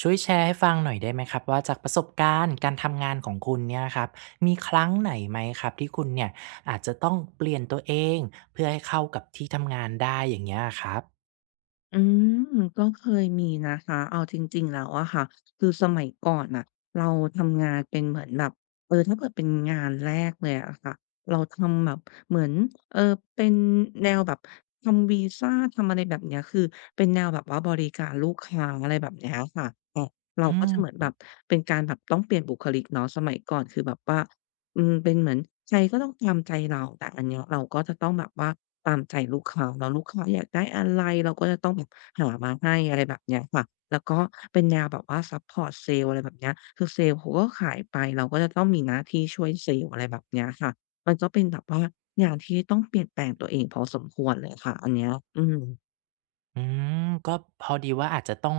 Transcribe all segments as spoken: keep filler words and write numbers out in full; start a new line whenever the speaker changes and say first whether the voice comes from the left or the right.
right: ช่วยแชร์ให้ฟังหน่อยได้ไหมครับว่าจากประสบการณ์การทำงานของคุณเนี่ยครับมีครั้งไหนไหมครับที่คุณเนี่ยอาจจะต้องเปลี่ยนตัวเองเพื่อให้เข้ากับที่ทำงานได้อย่างเงี้ยครับ
left: อืมก็เคยมีนะคะเอาจริงๆแล้วอะค่ะคือสมัยก่อนน่ะเราทำงานเป็นเหมือนแบบเออถ้าเกิดเป็นงานแรกเลยอะค่ะเราทำแบบเหมือนเออเป็นแนวแบบทำวีซาทำอะไรแบบเนี้ยคือเป็นแนวแบบว่าบริการลูกค้าอะไรแบบเนี้ยค่ะแต่เรา
right: อื
left: ก็จะ
right: ม
left: เหมือนแบบเป็นการแบบต้องเปลี่ยนบุคลิกเนาะสมัยก่อนคือแบบว่าอืมเป็นเหมือนใครก็ต้องตามใจเราแต่อันเนี้ยเราก็จะต้องแบบว่า ตามใจลูกค้าเนาะลูกค้าอยากได้อะไรเราก็จะต้องแบบหามาให้อะไรแบบเนี้ยค่ะแล้วก็เป็นแนวแบบว่าซัปพอร์ตเซลล์อะไรแบบเนี้ยคือเซลล์เขาก็ขายไปเราก็จะต้องมีหน้าที่ช่วยเซลล์อะไรแบบเนี้ยค่ะมันก็เป็นแบบว่างานที่ต้องเปลี่ยนแปลงตัวเองพอสมควรเลยค่ะอันเนี้ยอืม
right: อืมก็พอดีว่าอาจจะต้อง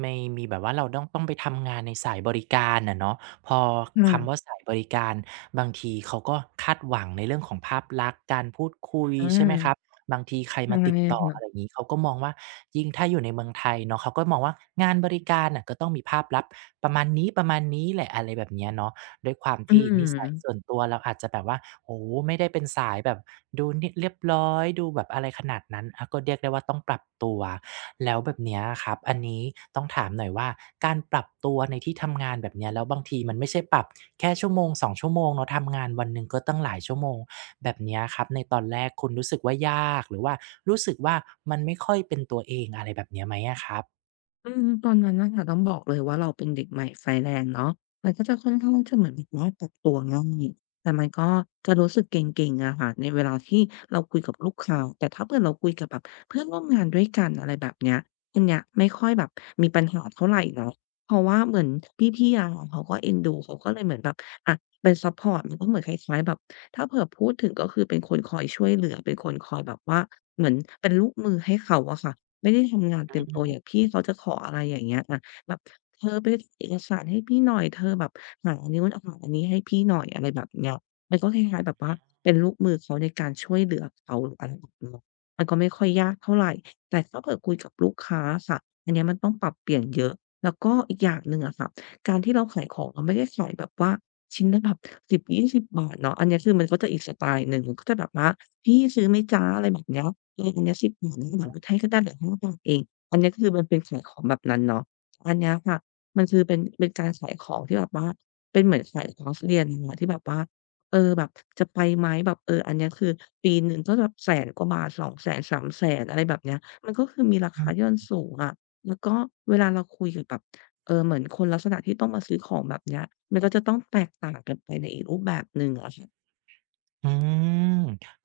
right: ไม่มีแบบว่าเราต้องต้องไปทำงานในสายบริการอะเนาะพอ
left: ค่ะ
right: คำว่าสายบริการบางทีเขาก็คาดหวังในเรื่องของภาพลักษณ์การพูดคุย
left: อ
right: ใช่ไหมครับ
left: า
right: บางทีใคร
left: ใช่
right: มาติดต่ออะไรอ
left: ค่ะ
right: ย่างงี้เขาก็มองว่ายิ่งถ้าอยู่ในเมืองไทยเนาะเขาก็มองว่างานบริการน่ะก็ต้องมีภาพลักษณ์ประมาณนี้ๆแหละอะไรแบบเนี้ยเนาะ ด้วยความ
left: อื
right: ที่
left: ม
right: นิสัยส่วนตัวเราอาจจะแบบว่าโอ้โฮไม่ได้เป็นสายแบบดูนิเรียบร้อยดูแบบอะไรขนาดนั้นอาก็เรียกได้ว่าต้องปรับตัวแล้วแบบเนี้ยอะครับอันนี้ต้องถามหน่อยว่าการปรับตัวในที่ทำงานแบบเนี้ยแล้วบางทีมันไม่ใช่ปรับแค่ชั่วโมงสองชั่วโมงเนาะทำงานวันหนึ่งก็ตั้งหลายชั่วโมงแบบเนี้ยครับในตอนแรกคุณรู้สึกว่ายากหรือว่ารู้สึกว่ามันไม่ค่อยเป็นตัวเองอะไรแบบเนี้ยไหมอะครับ
left: อืมตอนนั้นนะคะต้องบอกเลยว่าเราเป็นเด็กใหม่ไฟแรงเนาะมันก็จะค่อนข้างจะเหมือนแบบว่าปรับตัวง่ายแต่มันก็จะรู้สึกเก่งๆอะค่ะในเวลาที่เราคุยกับลูกค้าแต่ถ้าเกิดเราคุยกับแบบเพื่อนร่วมงานด้วยกันอะไรแบบเนี้ยอันเนี้ยไม่ค่อยแบบมีปัญหาเท่าไหรเนาะเพราะว่าเหมือนพี่ๆอะค่ะเขาก็เอ็นดูเขาก็เลยเหมือนแบบอะเป็นซัปพอร์ตมันก็เหมือนคล้ายๆแบบถ้าเผื่อพูดถึงก็คือเป็นคนคอยช่วยเหลือเป็นคนคอยแบบว่าเหมือนเป็นลูกมือให้เขาอะค่ะ ไม่ได้ทำงานเต็มตัวอย่าง
right: อ
left: พี่เขาจะขออะไรอย่างเงี้ยอะแบบเธอไปเอกสารให้พี่หน่อยเธอแบบหาอันนี้นหาอันนี้ให้พี่หน่อยอะไรแบบเนี้ยมันก็คล้ายๆแบบว่าเป็นลูกมือเขาในการช่วยเหลือเขาหรืออะไรแบบเนี้ยมันก็ไม่ค่อยยากเท่าไรแต่ถ้าเผื่อคุยกับลูกค้าอะค่ะอันเนี้ยมันต้องปรับเปลี่ยนเยอะแล้วก็อีกอย่างหนึ่งอะค่ะการที่เราขายของเราไม่ได้ขายแบบว่า ชิ้นละแบบหนึ่ง ศูนย์สิบบาทเนาะอันเนี้ยคือมันก็จะอีกสไตล์หนึ่งก็จะแบบว่าพี่ซื้อไหมจ๊ะอะไรแบบเนี้ยเอออันเนี้ยสิบบบาทนะเดี๋ยวลดให้ก็ได้เหลือห้าบาทเองอันเนี้ยคือมันเป็นขายของแบบนั้นเนาะอันเนี้ยค่ะมันคือเป็นเป็นการขายของที่แบบว่าเป็นเหมือนขายคอร์สเรียนางเลยนะที่แบบว่าเออแบบจะไปไหมแบบเอออันเนี้ยคือปีหนึ่งก็แบบแสนกว่าบาทสององแสนสามามแสนอะไรแบบเนี้ยมันก็คือมีรา
right: ื
left: คาที่
right: ม
left: มันสูงอะแล้วก็เวลาเราคุยกับแบบ เออเหมือนคนลักษณะที่ต้องมาซื้อของแบบเนี้ยมันก็จะต้องแตกต่างกันไปในอีกรูปแบบหนึ่งอะค่ะ
right: อืม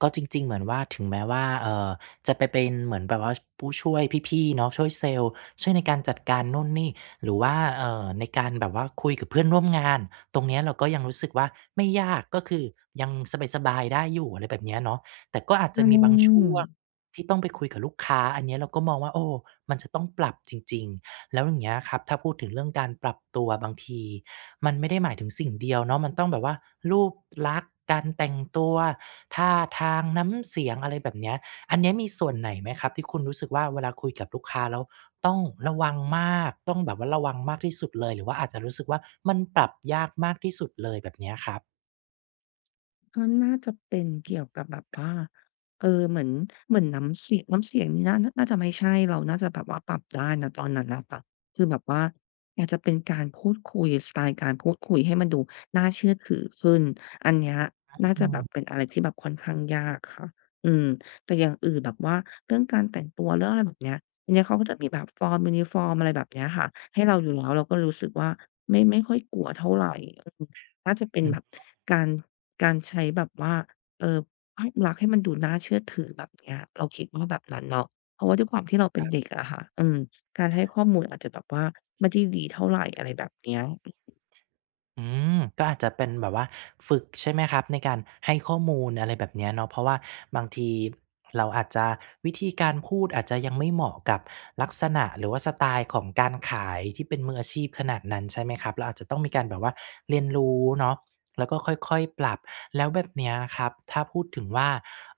right: ก็จริงๆเหมือนว่าถึงแม้ว่าเอ่อจะไปเป็นเหมือนแบบว่าชผู้ช่วยพี่ๆเนาะช่วยเซลส์ช่วยในการจัดการนู่นนี่หรือว่าเอ่อในการแบบว่าคุยกับเพื่อนร่วมงานตรงเนี้ยเราก็ยังรู้สึกว่าไม่ยากก็คือยังสบายๆได้อยู่อะไรแบบเนี้ยเนาะแต่ก็อาจ
left: อื
right: จะมีบาง
left: ม
right: ช่วงที่ต้องไปคุยกับลูกค้าอันเนี้ยเราก็มองว่าโอ้มันจะต้องปรับจริงๆ แล้วอย่างเงี้ยครับถ้าพูดถึงเรื่องการปรับตัวบางทีมันไม่ได้หมายถึงสิ่งเดียวเนาะมันต้องแบบว่ารูปลักษณ์การแต่งตัวท่าทางน้ำเสียงอะไรแบบเนี้ยอันเนี้ยมีส่วนไหนไหมครับที่คุณรู้สึกว่าเวลาคุยกับลูกค้าแล้วต้องระวังมากต้องแบบว่าระวังมากที่สุดเลยหรือว่าอาจจะรู้สึกว่ามันปรับยากมากที่สุดเลยแบบเนี้ยครับ
left: ก็น่าจะเป็นเกี่ยวกับแบบว่าเออเหมือนเหมือนน้ำเสียงน้ำเสียงนี่น่าน่าจะไม่ใช่เราน่าจะแบบว่าปรับได้ณตอนนั้นน่ะค่ะคือแบบว่าอาจจะเป็นการพูดคุยสไตล์การพูดคุยให้มันดูน่าเชื่อถือขึ้นอันเนี้ยน่า
right: อื
left: จะแบบ
right: ม
left: เป็นอะไรที่แบบค่อนข้างยากค่ะอืมแต่อย่างอื่นแบบว่าเรื่องการแต่งตัวเรื่องอะไรแบบเนี้ยอันเนี้ยเขาก็จะมีแบบฟอร์มยูนิฟอร์มอะไรแบบเนี้ยค่ะให้เราอยู่แล้วเราก็รู้สึกว่าไม่ไม่ค่อยกลัวเท่าไรอืมน่าจะเป็น
right: อื
left: แบบ
right: อ
left: การ การใช้แบบว่าเอ่อภาพลักษณ์ให้มันดูน่าเชื่อถือแบบเนี้ยเราคิดว่าแบบนั้นเนาะเพราะว่าด้วยความที่เราเป็นเด็กอะค่ะอืมการให้ข้อมูลอาจจะแบบว่าไม่ได้ดีเท่าไรอะไรแบบเนี้ย
right: อืมก็อาจจะเป็นแบบว่าฝึกใช่ไหมครับในการให้ข้อมูลอะไรแบบเนี้ยเนาะเพราะว่าบางทีเราอาจจะวิธีการพูดอาจจะยังไม่เหมาะกับลักษณะหรือว่าสไตล์ของการขายที่เป็นมืออาชีพขนาดนั้นใช่ไหมครับเราอาจจะต้องมีการแบบว่าเรียนรู้เนาะแล้วก็ค่อยๆปรับแล้วแบบเนี้ยครับถ้าพูดถึงว่า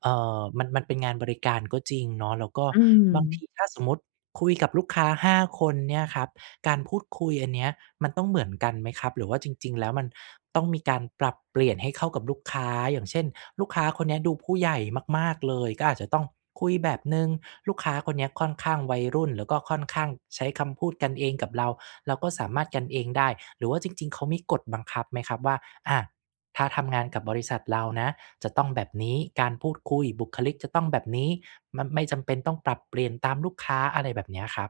right: เอ่อมันมันเป็นงานบริการก็จริงเนาะแล้วก็
left: อื
right: บางที
left: ม
right: ถ้าสมมุติคุยกับลูกค้าห้าคนเนี่ยครับ การพูดคุยอันเนี้ยมันต้องเหมือนกันไหมครับหรือว่าจริงๆแล้วมันต้องมีการปรับเปลี่ยนให้เข้ากับลูกค้าอย่างเช่นลูกค้าคนเนี้ยดูผู้ใหญ่มากๆเลยก็อาจจะต้องคุยแบบหนึ่งลูกค้าคนเนี้ยค่อนข้างวัยรุ่นแล้วก็ค่อนข้างใช้คำพูดกันเองกับเราเราก็สามารถกันเองได้หรือว่าจริงๆเขามีกฎบังคับไหมครับว่าอาถ้าทำงานกับบริษัทเรานะจะต้องแบบนี้การพูดคุยบุคลิกจะต้องแบบนี้มันไม่จำเป็นต้องปรับเปลี่ยนตามลูกค้าอะไรแบบเนี้ยครับ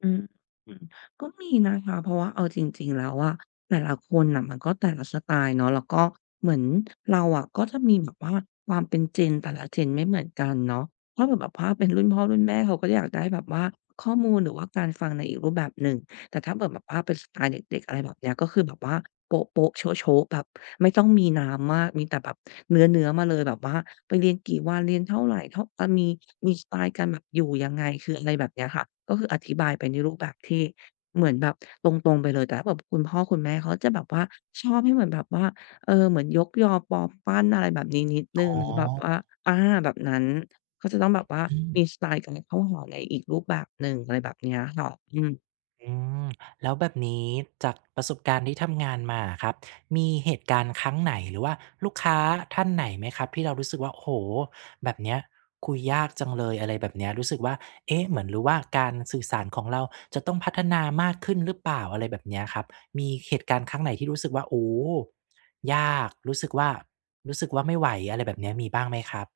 left: อืมอืมก็มีนะคะเพราะว่าเอาจริงๆแล้วอะแต่ละคนน่ะมันก็แต่ละสไตล์เนาะแล้วก็เหมือนเราอะก็จะมีแบบว่าความเป็น Gen แต่ละ Gen ไม่เหมือนกันเนาะถ้าเกิดแบบว่าเป็นรุ่นพ่อรุ่นแม่เขาก็อยากได้แบบว่าข้อมูลหรือว่าการฟังในอีกรูปแบบหนึ่งแต่ถ้าเกิแบบว่าเป็นสไตล์เด็กๆอะไรแบบเนี้ยก็คือแบบว่าโป๊ะๆโชะๆแบบไม่ต้องมีน้ำมากมีแต่แบบเนื้อๆมาเลยแบบว่า ไปเรียนกี่วันเรียนเท่าไรเท่าอามีมีสไตล์การแบบอยู่ยังไงคืออะไรแบบเนี้ยค่ะก็คืออธิบายไปในรูปแบบที่เหมือนแบบตรงๆไปเลยแต่ถ้าแบบคุณพ่อคุณแม่เขาจะแบบว่าชอบให้เหมือนแบบว่าเออเหมือนยกยอปอปั้นอะไรแบบนี้นิดห
right: อ๋
left: นึ่ง
right: อ
left: แบบว่าอาแบบนั้นเขาจะต้องแบบว่า
right: อื
left: มีส
right: ม
left: ไตล์การเข้าหาในอีกรูปแบบหนึ่งอะไรแบบเนี้ยค่ะอืม
right: อืมแล้วแบบนี้จากประสบการณ์ที่ทำงานมาอะครับมีเหตุการณ์ครั้งไหนหรือว่าลูกค้าท่านไหนไหมครับที่เรารู้สึกว่าโอ้โฮแบบเนี้ยคุยยากจังเลยอะไรแบบเนี้ยรู้สึกว่าเอ๊ะเหมือนหรือว่าการสื่อสารของเราจะต้องพัฒนามากขึ้นหรือเปล่าอะไรแบบเนี้ยครับมีเหตุการณ์ครั้งไหนที่รู้สึกว่าโอ้ยากรู้สึกว่ารู้สึกว่าไม่ไหวอะไรแบบเนี้ยมีบ้างไหมครับ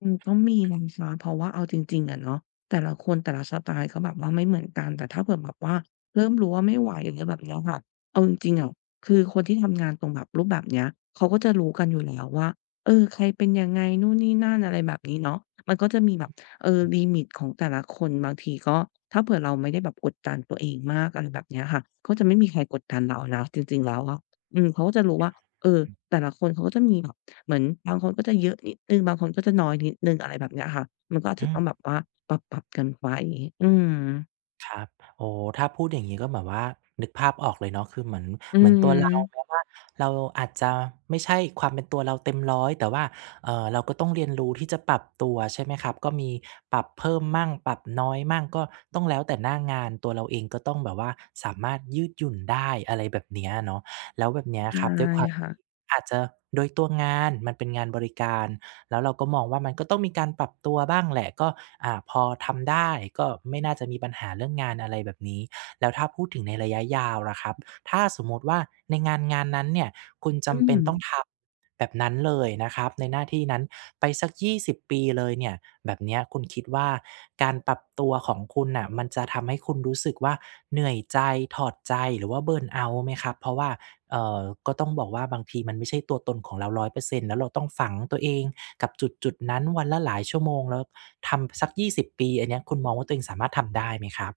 left: อืมก็มีนะคะเพราะว่าเอาจริงๆอะเนาะแต่ละคนแต่ละสไตล์เขาแบบว่าไม่เหมือนกันแต่ถ้าเผื่อแบบว่าเริ่มรู้ว่าไม่ไหวอย่างเงี้ยแบบเนี้ยค่ะเอาจริงๆอะคือคนที่ทำงานตรงแบบรูปแบบเนี้ยเขาก็จะรู้กันอยู่แล้วว่าเออใครเป็นยังไงนู่นนี่นั่นอะไรแบบนี้เนาะมันก็จะมีแบบเออ
right: อื
left: ลิ
right: อ
left: มิตของแต่ละคนบางทีก็ถ้าเผื่อเราไม่ได้แบบกดดันตัวเองมากอะไรแบบเนี้ยค่ะก็จะไม่มีใครกดดันเรานะจริงๆแล้วอะอืมเขาก็จะรู้ว่าเออ
right: ฮึ
left: แต่ละคนเขาก็จะมีแบบ เหมือนบางคนก็จะเยอะนิดหนึ่งบางคนก็จะน้อยนิดหนึ่งอะไรแบบเนี้ยค่ะมันก็อาจ
right: อื
left: จะต้
right: ม
left: องแบบว่าปรับๆกันไว้ออืม
right: ครับโอ้ถ้าพูดอย่างนี้ก็แบบว่านึกภาพออกเลยเนาะคือเหมือน
left: อื
right: เหมือนตัวเราแม้
left: ม
right: ว่าเราอาจจะไม่ใช่ความเป็นตัวเราเต็มร้อยแต่ว่าเอ่อเราก็ต้องเรียนรู้ที่จะปรับตัวใช่ไหมครับก็มีปรับเพิ่มมั่งปรับน้อยมั่งก็ต้องแล้วแต่หน้างานตัวเราเองก็ต้องแบบว่าสามารถยืดหยุ่นได้อะไรแบบเนี้ยเนาะแล้วแบบเนี้ย
left: ใช่
right: ครับด้วยความ
left: ค่ะ
right: ที่อาจจะโดยตัวงานมันเป็นงานบริการ แล้วเราก็มองว่ามันก็ต้องมีการปรับตัวบ้างแหละก็อ่าพอทำได้ก็ไม่น่าจะมีปัญหาเรื่องงานอะไรแบบนี้แล้วถ้าพูดถึงในระยะยาวล่ะครับถ้าสมมุติว่าในงานงานนั้นเนี่ยคุณ
left: อื
right: จำเป็
left: ม
right: นต้องทำแบบนั้นเลยนะครับในหน้าที่นั้นไปสักยี่สิบปีเลยเนี่ยแบบเนี้ยคุณคิดว่าการปรับตัวของคุณน่ะมันจะทำให้คุณรู้สึกว่าเหนื่อยใจถอดใจหรือว่าเบิร์นเอาต์ไหมครับเพราะว่าเอ่อก็ต้องบอกว่าบางทีมันไม่ใช่ตัวตนของเราร้อยเปอร์เซ็นต์แล้วเราต้องฝังตัวเอง กับจุดๆนั้นวันละหลายชั่วโมงแล้วทำสักยี่สิบปีอันเนี้ยคุณมองว่าตัวเองสามารถทำได้ไหมครับ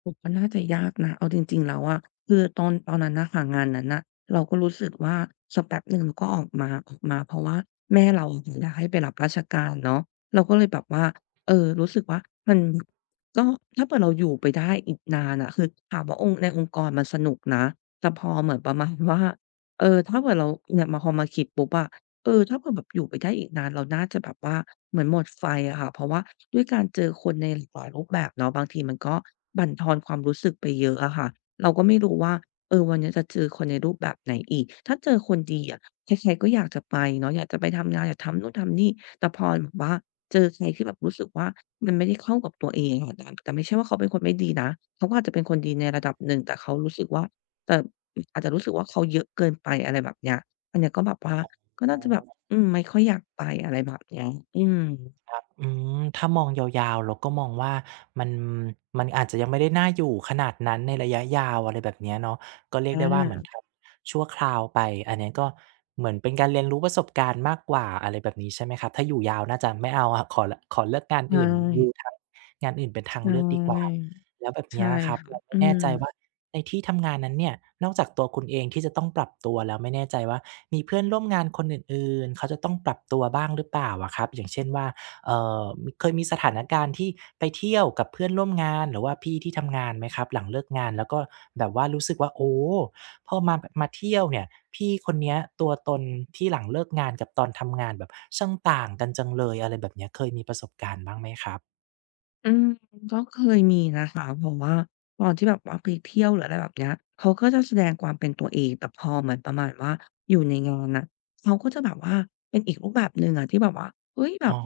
left: โอ้ก็น่าจะยากนะเอาจริงๆแล้วอะคือตอนตอนนั้นน่ะค่ะงานนั้นน่ะเราก็รู้สึกว่าสักแป๊บหนึ่งเราก็ออกมาออกมาเพราะว่าแม่เราอะย้ายไปรับราชการเนาะเราก็เลยแบบว่าเออรู้สึกว่ามันก็ถ้าเผื่อเราอยู่ไปได้อีกนานอะคือถามว่าองค์ในองค์กรมันสนุกนะแต่พอเหมือนประมาณว่าเออถ้าเผื่อเราเนี่ยมาพอมาคิดปุ๊บอะ เออถ้าเผื่อแบบอยู่ไปได้อีกนานเราน่าจะแบบว่าเหมือนหมดไฟอะค่ะเพราะว่าด้วยการเจอคนในหลากหลายรูปแบบเนาะบางทีมันก็บั่นทอนความรู้สึกไปเยอะอะค่ะเราก็ไม่รู้ว่าเออวันเนี้ยจะเจอคนในรูปแบบไหนอีกถ้าเจอคนดีอะใครๆก็อยากจะไปเนาะอยากจะไปทำงานอยากทำนู่นทำนี่แต่พอแบบว่าเจอใครที่แบบรู้สึกว่ามันไม่ได้เข้ากับตัวเองอะแต่แต่ไม่ใช่ว่าเขาเป็นคนไม่ดีนะเขาก็อาจจะเป็นคนดีในระดับหนึ่งแต่เขารู้สึกว่าแต่อาจจะรู้สึกว่าเขาเยอะเกินไปอะไรแบบเนี้ยอันเนี้ยก็แบบว่า ก็
right: อ๋
left: น่า
right: อ
left: จะแบบ อืม ไม่ค่อยอยากไปอะไรแบบเนี้ยอืม
right: อืมถ้ามองยาวๆเราก็มองว่ามันมันอาจจะยังไม่ได้น่าอยู่ขนาดนั้นในระยะยาวอะไรแบบเนี้ยเนาะก็เรีย
left: อ
right: กได้ว่าเหมือน
left: า
right: ทำชั่วคราวไปอันเนี้ยก็เหมือนเป็นการเรียนรู้ประสบการณ์มากกว่าอะไรแบบนี้ใช่ไหมครับถ้าอยู่ยาวน่าจะไม่เอาอะขอลขอเลือกงาน
left: ใช่
right: อื่นดูทางงานอื่นเป็น
left: ใช
right: ทางเลือกดีกว่า
left: ่
right: แล้วแบบ
left: ใช่
right: เนี้ยครับ
left: ค่ะ
right: เรา
left: อื
right: ไม่แน่
left: ม
right: ใจว่าในที่ทำงานนั้นเนี่ยนอกจากตัวคุณเองที่จะต้องปรับตัวแล้วไม่แน่ใจว่ามีเพื่อนร่วมงานคนอื่นๆเขาจะต้องปรับตัวบ้างหรือเปล่าอะครับอย่างเช่นว่า เอ่อมีเคยมีสถานการณ์ที่ไปเที่ยวกับเพื่อนร่วมงานหรือว่าพี่ที่ทำงานไหมครับหลังเลิกงานแล้วก็แบบว่ารู้สึกว่าโอ้พอมามาเที่ยวเนี่ยพี่คนเนี้ยตัวตนที่หลังเลิกงานกับตอนทำงานแบบช่างต่างกันจังเลยอะไรแบบเนี้ยเคยมีประสบการณ์บ้างไหมครับ
left: อืมก็เคยมีนะคะเพราะว่าตอนที่แบบว่าไปเที่ยวหรืออะไรแบบเนี้ยเขาก็จะแสดงความเป็นตัวเองแต่พอเหมือนประมาณว่าอยู่ในงานน่ะเขาก็จะแบบว่าเป็นอีกรูปแบบหนึ่งอะที่แบบว่าเฮ้ยแบ
right: อ๋
left: บ
right: อ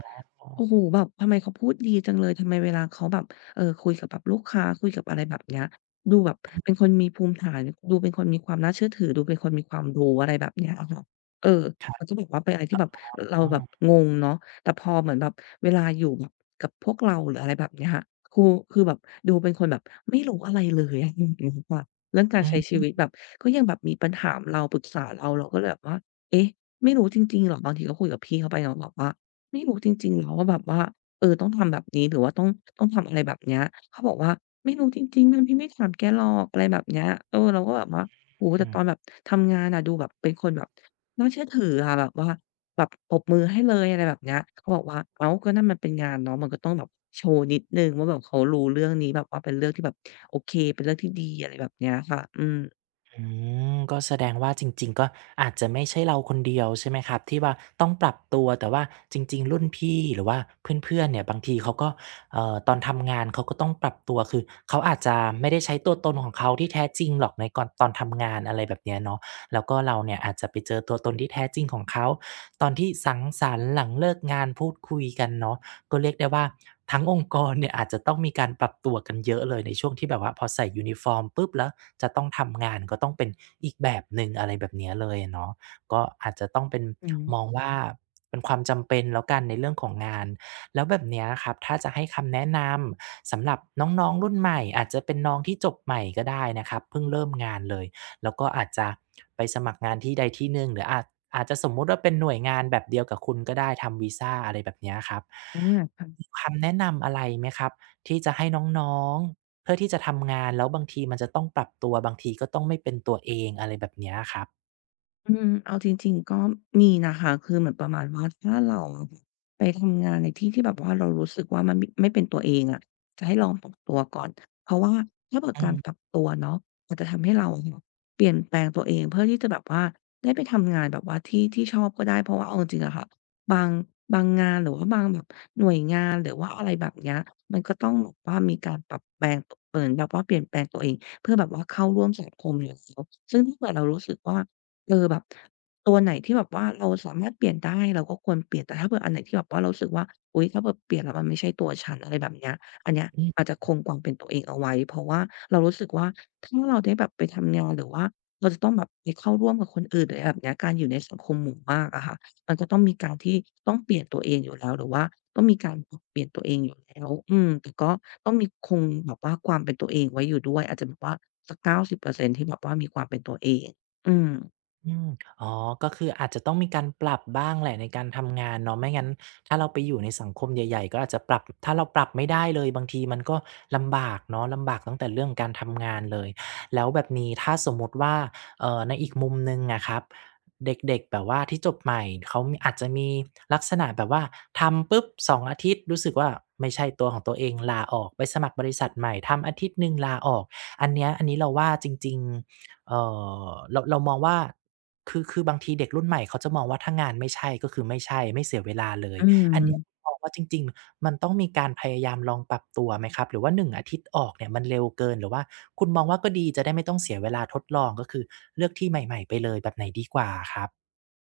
left: โอ้โฮแบบทำไมเขาพูดดีจังเลยทำไมเวลาเขาแบบเอ่อคุยกับแบบลูกค้าคุยกับอะไรแบบเนี้ยดูแบบเป็นคนมีภูมิฐานดูเป็นคนมีความน่าเชื่อถือดูเป็นคนมีความรู้อะไรแบบเนี้ยอะค่ะเออ
right: ครั
left: มันก็
right: บ
left: แบบว่าเป็นอะไรที่แบบเรา
right: อ้อ
left: แบบงงเนาะ แต่พอเหมือนแบบเวลาอยู่แบบกับพวกเราหรืออะไรแบบเนี้ยค่ะครูคือแบบดูเป็นคนแบบไม่รู้อะไรเลยอะอย่างงี้ค่ะเรื่องการใช้ชี
right: อืม
left: วิตแบบก็ยังแบบมีปัญหาเราปรึกษาเราเราก็เลยแบบว่าเอ๊ะไม่รู้จริงๆเหรอบางทีก็คุยกับพี่เขาไปเนาะแบบว่าไม่รู้จริงๆเหรอว่าแบบว่าเออต้องทำแบบนี้หรือว่าต้องต้องทำอะไรแบบเนี้ยเขาบอกว่าไม่รู้จริงๆงั้นพี่ไม่ถามแกหรอกอะไรแบบเนี้ยเออเราก็แบบว่าโอ้โฮแต่ตอนแบบทำงานอะดูแบบเป็นคนแบบน่าเชื่อถืออะแบบว่า แบบปรบมือให้เลยอะไรแบบเนี้ยเขาบอกว่าอ้าวก็นั่นมันเป็นงานเนาะมันก็ต้องแบบโชว์นิดหนึ่งว่าแบบเขารู้เรื่องนี้แบบว่าเป็นเรื่องที่แบบโอเคเป็นเรื่องที่ดีอะไรแบบเนี้ยค่ะอืม
right: อืมก็แสดงว่าจริงๆก็อาจจะไม่ใช่เราคนเดียวใช่ไหมครับที่ว่าต้องปรับตัวแต่ว่าจริงๆรุ่นพี่หรือว่าเพื่อนๆเนี่ยบางทีเขาก็เอ่อตอนทำงานเขาก็ต้องปรับตัวคือเขาอาจจะไม่ได้ใช้ตัวตนของเขาที่แท้จริงหรอกในก่อนตอนทำงานอะไรแบบเนี้ยเนาะแล้วก็เราเนี่ยอาจจะไปเจอตัวตนที่แท้จริงของเขาตอนที่สังสรรค์หลังเลิกงานพูดคุยกันเนาะ ก็เรียกได้ว่าทั้งองค์กรเนี่ยอาจจะต้องมีการปรับตัวกันเยอะเลยในช่วงที่แบบว่าพอใส่ยูนิฟอร์มปุ๊บแล้วจะต้องทำงานก็ต้องเป็นอีกแบบหนึ่งอะไรแบบเนี้ยเลยเนาะก็อาจจะต้องเป็น
left: อืม
right: มองว่าเป็นความจำเป็นแล้วกันในเรื่องของงานแล้วแบบเนี้ยครับถ้าจะให้คำแนะนำสำหรับน้องๆรุ่นใหม่อาจจะเป็นน้องที่จบใหม่ก็ได้นะครับเพิ่งเริ่มงานเลย แล้วก็อาจจะไปสมัครงานที่ใดที่หนึ่งหรืออาจอาจจะสมมุติว่าเป็นหน่วยงานแบบเดียวกับคุณก็ได้ทำวีซาอะไรแบบเนี้ยครับ
left: อาค่ะ
right: มีคำแนะนำอะไรไหมครับที่จะให้น้องๆเพื่อที่จะทำงานแล้วบางทีมันจะต้องปรับตัวบางทีก็ต้องไม่เป็นตัวเองอะไรแบบเนี้ยครับ
left: อืมเอาจริงๆก็มีนะคะคือเหมือนประมาณว่าถ้าเราอะค่ะไปทำงานในที่ที่แบบว่าเรารู้สึกว่ามันมไม่เป็นตัวเองอะจะให้ลองปรับตัวก่อนเพราะว่าถ้าเกิด
right: อื
left: กา
right: ม
left: รปรับตัวเนาะมันจะทำให้เราอะค่ะเปลี่ยนแปลงตัวเองเพื่อที่จะแบบว่าได้ไปทำงานแบบว่าที่ที่ชอบก็ได้เพราะว่าเอาจริงๆอะค่ะบางบางงานหรือว่าบางแบบหน่วยงานหรือว่าอะไรแบบเนี้ยมันก็ต้องแบบว่ามีการปรับแปลงเหมือนแบบว่าเปลี่ยนแปลงตัวเองเพื่อแบบว่าเข้าร่วมสังคมอยู่แล้วซึ่งถ้าเกิดเรารู้สึกว่า เออแบบตัวไหนที่แบบว่าเราสามารถเปลี่ยนได้เราก็ควรเปลี่ยนแต่ถ้าเผื่ออันไหนที่แบบว่าเรารู้สึกว่าอุ๊ยถ้าเผื่อเปลี่ยนแล้วมันไม่ใช่ตัวฉันอะไรแบบเนี้ยอันเนี้ยอาจจะคงความเป็นตัวเองเอาไว้เพราะว่าเรารู้สึกว่าถ้าเราได้แบบไปทำงานหรือว่าเราจะต้องแบบไปเข้าร่วมกับคนอื่นหรืออะไรแบบเนี้ยการอยู่ในสังคมหมู่มากอะค่ะมันก็ต้องมีการที่ต้องเปลี่ยนตัวเองอยู่แล้วหรือว่าต้องมีการปรับเปลี่ยนตัวเองอยู่แล้วอืมแต่ก็ต้องมีคงแบบว่าความเป็นตัวเองไว้อยู่ด้วยอาจจะแบบว่าสักเก้าสิบเปอร์เซ็นต์ที่แบบว่ามีความเป็นตัวเองอืม
right: อืมอ๋อก็คืออาจจะต้องมีการปรับบ้างแหละในการทำงานเนาะไม่งั้นถ้าเราไปอยู่ในสังคมใหญ่ๆก็อาจจะปรับถ้าเราปรับไม่ได้เลยบางทีมันก็ลำบากเนาะลำบากตั้งแต่เรื่องการทำงานเลยแล้วแบบนี้ถ้าสมมุติว่าเอ่อในอีกมุมหนึ่งอะครับเด็กๆแบบว่าที่จบใหม่เขามีอาจจะมีลักษณะแบบว่าทำปุ๊บสองอาทิตย์รู้สึกว่าไม่ใช่ตัวของตัวเองลาออกไปสมัครบริษัทใหม่ทำอาทิตย์หนึ่งลาออกอันเนี้ยอันนี้เราว่าจริงๆ เอ่อเราเรามองว่าคือคือบางทีเด็กรุ่นใหม่เขาจะมองว่าถ้างานไม่ใช่ก็คือไม่ใช่ไม่เสียเวลาเลย
left: อื
right: อันเนี้ย
left: ม
right: มองว่าจริงๆมันต้องมีการพยายามลองปรับตัวไหมครับหรือว่าหนึ่งอาทิตย์ออกเนี่ยมันเร็วเกินหรือว่าคุณมองว่าก็ดีจะได้ไม่ต้องเสียเวลาทดลองก็คือเลือกที่ใหม่ๆไปเลยแบบไหนดีกว่าครับ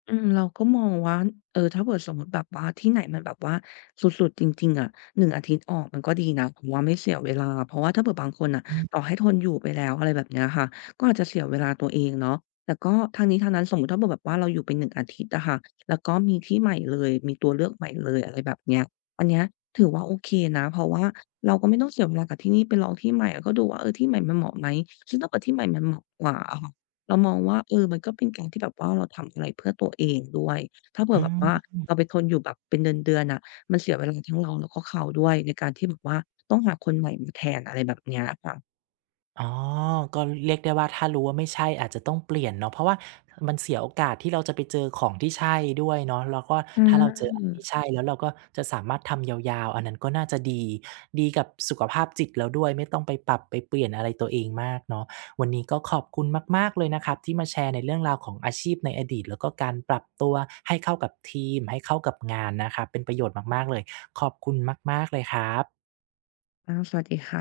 left: อืมเราก็มองว่าเออถ้าเกิดสมมุติแบบว่าที่ไหนมันแบบว่าสุดๆจริงๆอะหนึ่งอาทิตย์ออกมันก็ดีนะผมว่าไม่เสียเวลาเพราะว่าถ้าเผื่อบางคนน่ะต่อให้
right: อ
left: ทนอยู่ไปแล้วอะไรแบบเนี้ยค่ะก็อาจจะเสียเวลาตัวเองเนาะแต่ก็ทั้งนี้ทั้งนั้นสมมุติถ้าเผื่อแบบว่าเราอยู่ไปหนึ่งอาทิตย์อะค่ะแล้วก็มีที่ใหม่เลยมีตัวเลือกใหม่เลยอะไรแบบเนี้ยอันเนี้ยถือว่าโอเคนะเพราะว่าเราก็ไม่ต้องเสียเวลากับที่นี่ไปลองที่ใหม่แล้วก็ดูว่าเออที่ใหม่มันเหมาะไหมซึ่งถ้าเกิดที่ใหม่มันเหมาะกว่าอะค่ะ เรามองว่าเออมันก็เป็นการที่แบบว่าเราทำอะไรเพื่อตัวเองด้วยถ้าเผื่
right: ื
left: อแบบว่า
right: ม
left: เราไปทนอยู่แบบเป็นเดือนๆน่ะมันเสียเวลาทั้งเราแล้วก็เขาด้วยในการที่แบบว่าต้องหาคนใหม่มาแทนอะไรแบบเนี้ยค่ะ
right: อ๋อก็เรียกได้ว่าถ้ารู้ว่าไม่ใช่อาจจะต้องเปลี่ยนเนาะเพราะว่ามันเสียโอกาสที่เราจะไปเจอของที่ใช่ด้วยเนาะแล้วก็
left: ค่
right: ถ้าเราเจออะไรที่
left: ะ
right: ใช่แล้วเราก็จะสามารถทำยาวๆ อันนั้นก็น่าจะดีดีกับสุขภาพจิตเราด้วยไม่ต้องไปปรับไปเปลี่ยนอะไรตัวเองมากเนาะวันนี้ก็ขอบคุณมากๆเลยนะครับที่มาแชร์ในเรื่องราวของอาชีพในอดีตแล้วก็การปรับตัวให้เข้ากับทีมให้เข้ากับงานนะครับเป็นประโยชน์มากๆเลยขอบคุณมากๆเลยครับ
left: อาสวัสดีค่ะ